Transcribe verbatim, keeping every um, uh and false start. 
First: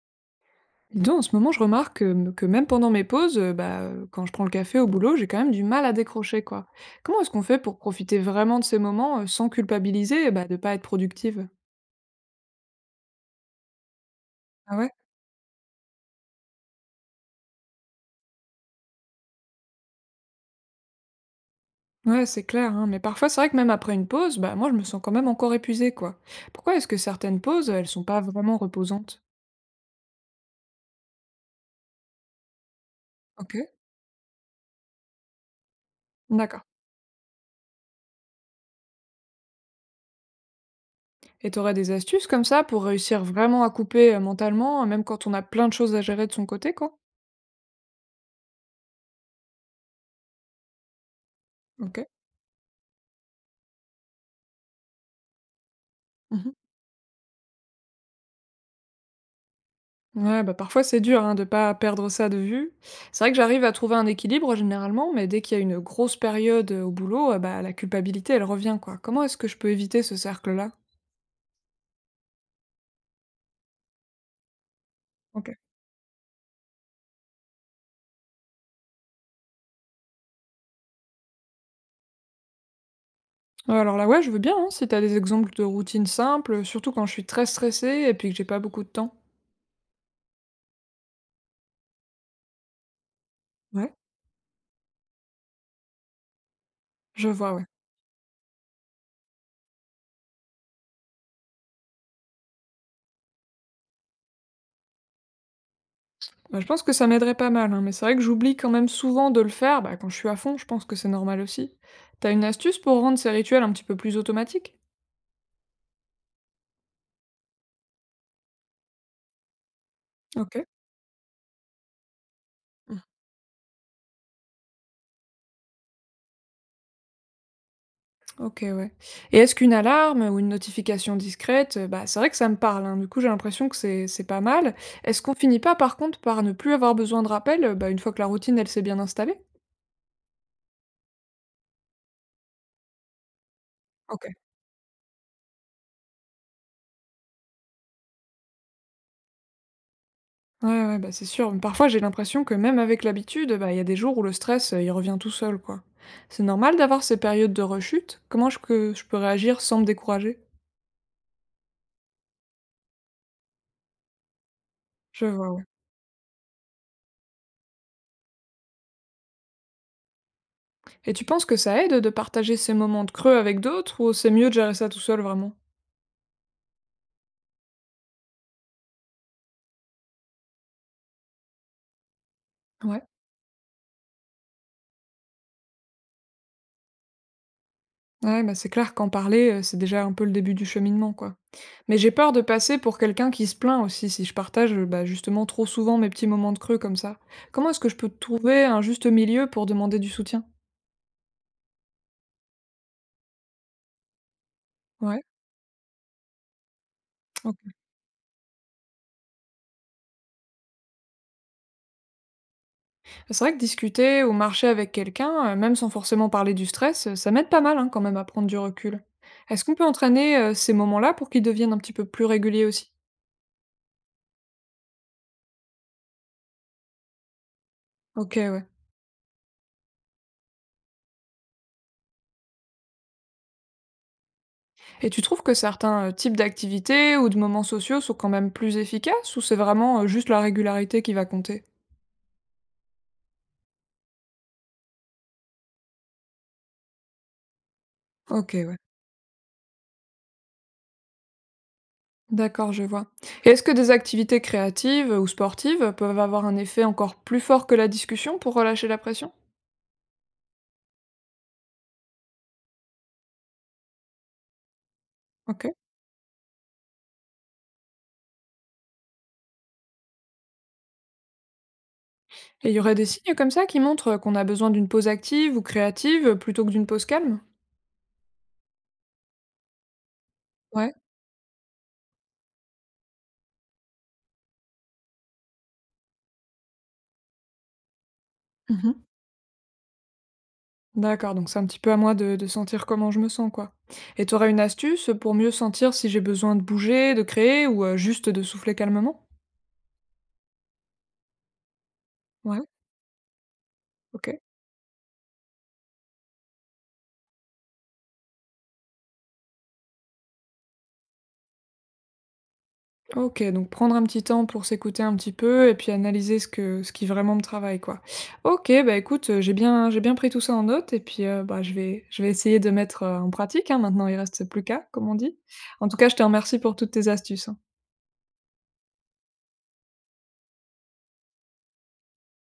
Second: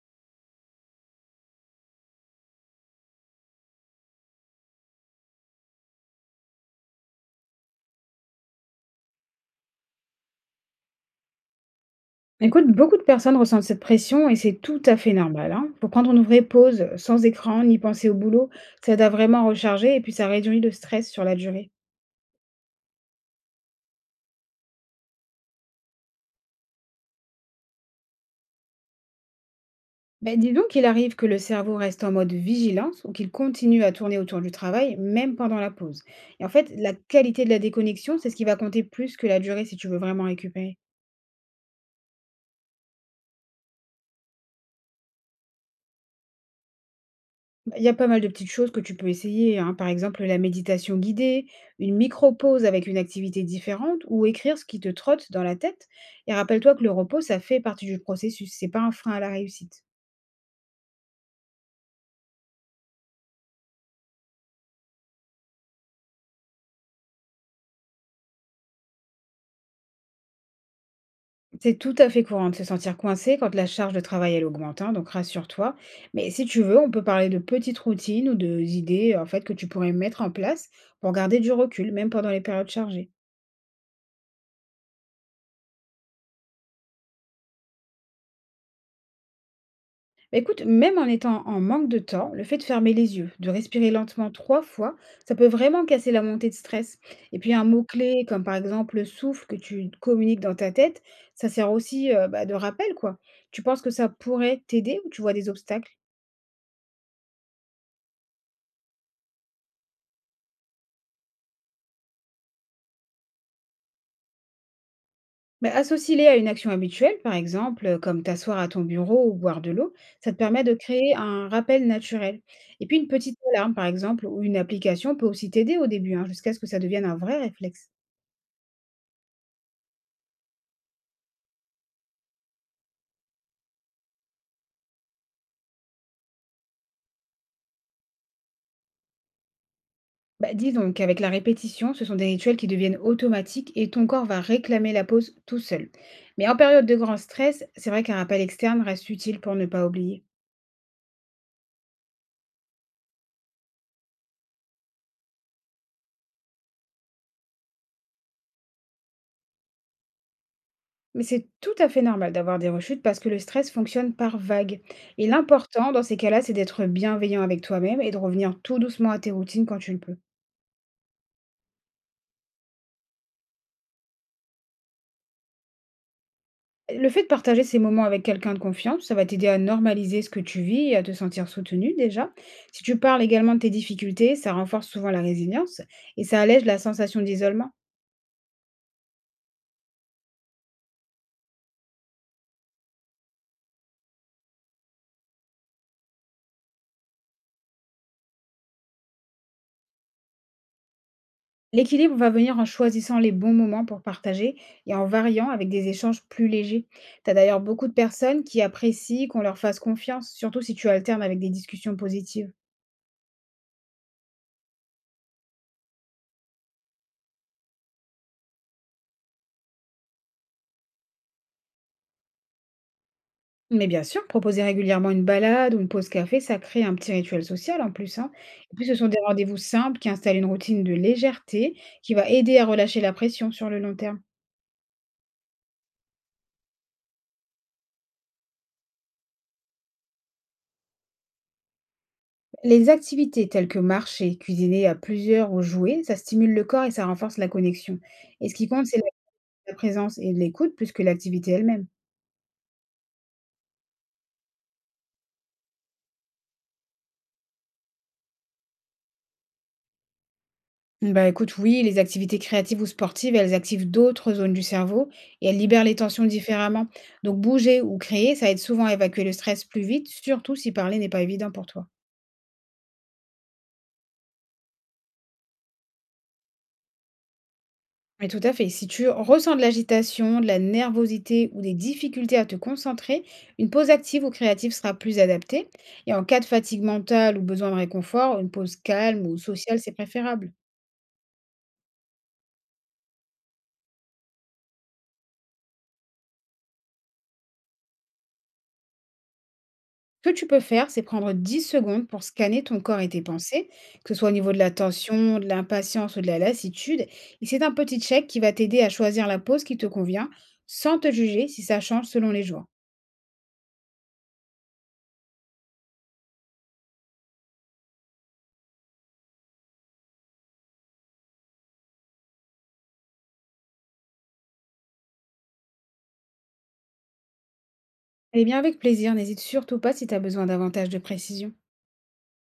Dis donc, en ce moment, je remarque que, que même pendant mes pauses, euh, bah, euh, quand je prends le café au boulot, j'ai quand même du mal à décrocher, quoi. Comment est-ce qu'on fait pour profiter vraiment de ces moments euh, sans culpabiliser et bah, de pas être productive? Écoute, beaucoup de personnes ressentent cette pression et c'est Ah tout ouais? à fait normal, hein. Faut prendre une vraie pause, sans écran, ni penser au boulot. Ça aide à vraiment recharger et puis ça réduit le stress sur la durée. Ouais, c'est clair, hein, mais parfois, c'est vrai que même après une pause, bah, moi, je me sens quand même encore épuisée, quoi. Pourquoi est-ce que certaines pauses, elles sont pas vraiment reposantes? Ben, dis donc qu'il arrive que le cerveau reste en mode vigilance ou qu'il Ok, continue à tourner autour du travail, même pendant la pause. Et en d'accord. fait, la qualité de la déconnexion, c'est ce qui va compter plus que la durée si tu veux vraiment récupérer. Et t'aurais des astuces comme ça pour réussir vraiment à couper euh, mentalement, euh, même quand on a plein de choses à gérer de son côté, quoi? Il y a pas mal de petites choses que tu peux essayer, hein. Par exemple, la méditation guidée, une Ok. micro-pause avec une activité différente ou écrire ce qui te trotte dans la tête. Et Mhm. rappelle-toi que le repos, ça fait partie du processus, c'est pas un frein à la réussite. Ouais, bah, parfois c'est dur hein, de pas perdre ça de vue. C'est vrai que j'arrive à trouver un équilibre généralement, mais dès qu'il y a une grosse période euh, au boulot, euh, bah, la culpabilité elle revient quoi. Comment est-ce que je peux éviter ce cercle-là? C'est tout à fait courant de se sentir coincé quand la charge de travail elle augmente, hein, donc Ok. rassure-toi. Mais si tu veux, on peut parler de petites routines ou de- d'idées en fait que tu pourrais mettre en place pour garder du recul, même pendant les périodes chargées. Euh, Alors là, ouais, je veux bien hein, si t'as des exemples de routines simples, surtout quand je suis très stressée et puis que j'ai pas beaucoup de temps. Bah, écoute, même en étant en manque de temps, le fait de fermer les yeux, de respirer Ouais. lentement trois fois, ça peut vraiment casser la montée de stress. Je Et vois, puis un ouais. mot-clé comme par exemple le souffle que tu communiques dans ta tête, ça sert aussi euh, bah, de rappel, quoi. Tu penses que ça pourrait t'aider ou tu vois des obstacles? Bah, je pense que ça m'aiderait pas mal, hein, mais c'est vrai que j'oublie quand même souvent de le faire. Bah, quand je suis à fond, je pense que c'est normal aussi. T'as une astuce pour rendre ces rituels un petit peu plus automatiques? Mais associe-les à une action habituelle, par exemple, euh, comme t'asseoir à ton bureau ou boire de l'eau, ça te Ok. permet de créer un rappel naturel. Et puis une petite alarme, par exemple, ou une application peut aussi t'aider au début, hein, jusqu'à ce que ça devienne un vrai réflexe. OK, ouais. Et est-ce qu'une alarme ou une notification discrète, heu, bah, c'est vrai que ça me parle, hein, du coup, j'ai l'impression que c'est c'est pas mal. Est-ce qu'on finit pas, par contre, par ne plus avoir besoin de rappel, heu, bah, une fois que la routine, elle s'est bien installée? Bah, dis donc, avec la répétition, ce sont des rituels qui deviennent automatiques et ton corps OK. va réclamer la pause tout seul. Mais en période de grand stress, c'est vrai qu'un rappel externe reste utile pour ne pas oublier. Ouais, ouais, bah, c'est sûr. Mais parfois, j'ai l'impression que même avec l'habitude, bah, il y a des jours où le stress, heu, il revient tout seul, quoi. C'est normal d'avoir ces périodes de rechute? Comment je que je peux réagir sans me décourager? Mais c'est tout à fait normal d'avoir des rechutes parce que le stress fonctionne par vagues. Je Et vois, ouais. l'important dans ces cas-là, c'est d'être bienveillant avec toi-même et de revenir tout doucement à tes routines quand tu le peux. Et tu penses que ça aide de partager ces moments de creux avec d'autres ou c'est mieux de gérer ça tout seul, vraiment? Le fait de partager ces moments avec quelqu'un de confiance, ça va t'aider à normaliser ce que tu vis et à te sentir soutenu déjà. Si tu Ouais. parles également de tes difficultés, ça renforce souvent la résilience et ça allège la sensation d'isolement. Ouais, bah, c'est clair qu'en parler, heu, c'est déjà un peu le début du cheminement, quoi. Mais j'ai peur de passer pour quelqu'un qui se plaint aussi, si je partage, heu, bah, justement trop souvent mes petits moments de creux comme ça. Comment est-ce que je peux trouver un juste milieu pour demander du soutien? L'équilibre va venir en choisissant les bons moments pour partager et en Ouais, variant avec des échanges plus légers. Tu as d'ailleurs OK. beaucoup de personnes qui apprécient qu'on leur fasse confiance, surtout si tu alternes avec des discussions positives. C'est vrai que discuter ou marcher avec quelqu'un, heu, même sans forcément parler du stress, heu, ça m'aide pas mal, hein, quand même à prendre du recul. Est-ce qu'on peut entraîner, heu, ces moments-là pour qu'ils deviennent un petit peu plus réguliers aussi? Mais bien sûr, proposer régulièrement une balade ou une pause café, ça crée un petit rituel social en plus, hein. OK, ouais. Et puis, ce sont des rendez-vous simples qui installent une routine de légèreté qui va aider à relâcher la pression sur le long terme. Et tu trouves que certains euh, types d'activités ou de moments sociaux sont quand même plus efficaces ou c'est vraiment euh, juste la régularité qui va compter? Les activités telles que marcher, cuisiner à plusieurs ou jouer, ça stimule le corps et ça renforce la connexion. Et Ok, ce qui ouais. compte, c'est la la présence et l'écoute plus que l'activité elle-même. D'accord, je vois. Et est-ce que des activités créatives ou sportives peuvent avoir un effet encore plus fort que la discussion pour relâcher la pression? Bah écoute, oui, les activités créatives ou sportives, elles activent d'autres zones du cerveau et elles Ok. libèrent les tensions différemment. Donc bouger ou créer, ça aide souvent à évacuer le stress plus vite, surtout si parler n'est pas évident pour toi. Et il y aurait des signes comme ça qui montrent qu'on a besoin d'une pause active ou créative plutôt que d'une pause calme? Mais tout à fait, si tu ressens de l'agitation, de la Ouais. nervosité ou des difficultés à te concentrer, une pause active ou créative sera plus adaptée. Et en cas de fatigue mentale ou besoin de réconfort, une pause Mhm. calme ou sociale, c'est préférable. D'accord, donc c'est un petit peu à moi de, de sentir comment je me sens, quoi. Et tu aurais une astuce pour mieux sentir si j'ai besoin de bouger, de créer ou euh, juste de souffler calmement? Ce que tu peux faire, c'est prendre dix secondes pour Ouais, scanner ton corps et tes pensées, que ce soit au OK. niveau de la tension, de l'impatience ou de la lassitude. Et c'est un petit check qui va t'aider à choisir la pause qui te convient, sans te juger si ça change selon les jours. OK, donc prendre un petit temps pour s'écouter un petit peu et puis analyser ce que ce qui vraiment me travaille, quoi. OK, bah, écoute, heu, j'ai bien j'ai bien pris tout ça en note et puis, heu, bah, je vais je vais essayer de mettre, heu, en pratique, hein, maintenant il reste plus qu'à, comme on dit. En tout cas, je te remercie pour toutes tes astuces, hein. Eh bien, avec plaisir, n'hésite surtout pas si tu as besoin davantage de précision.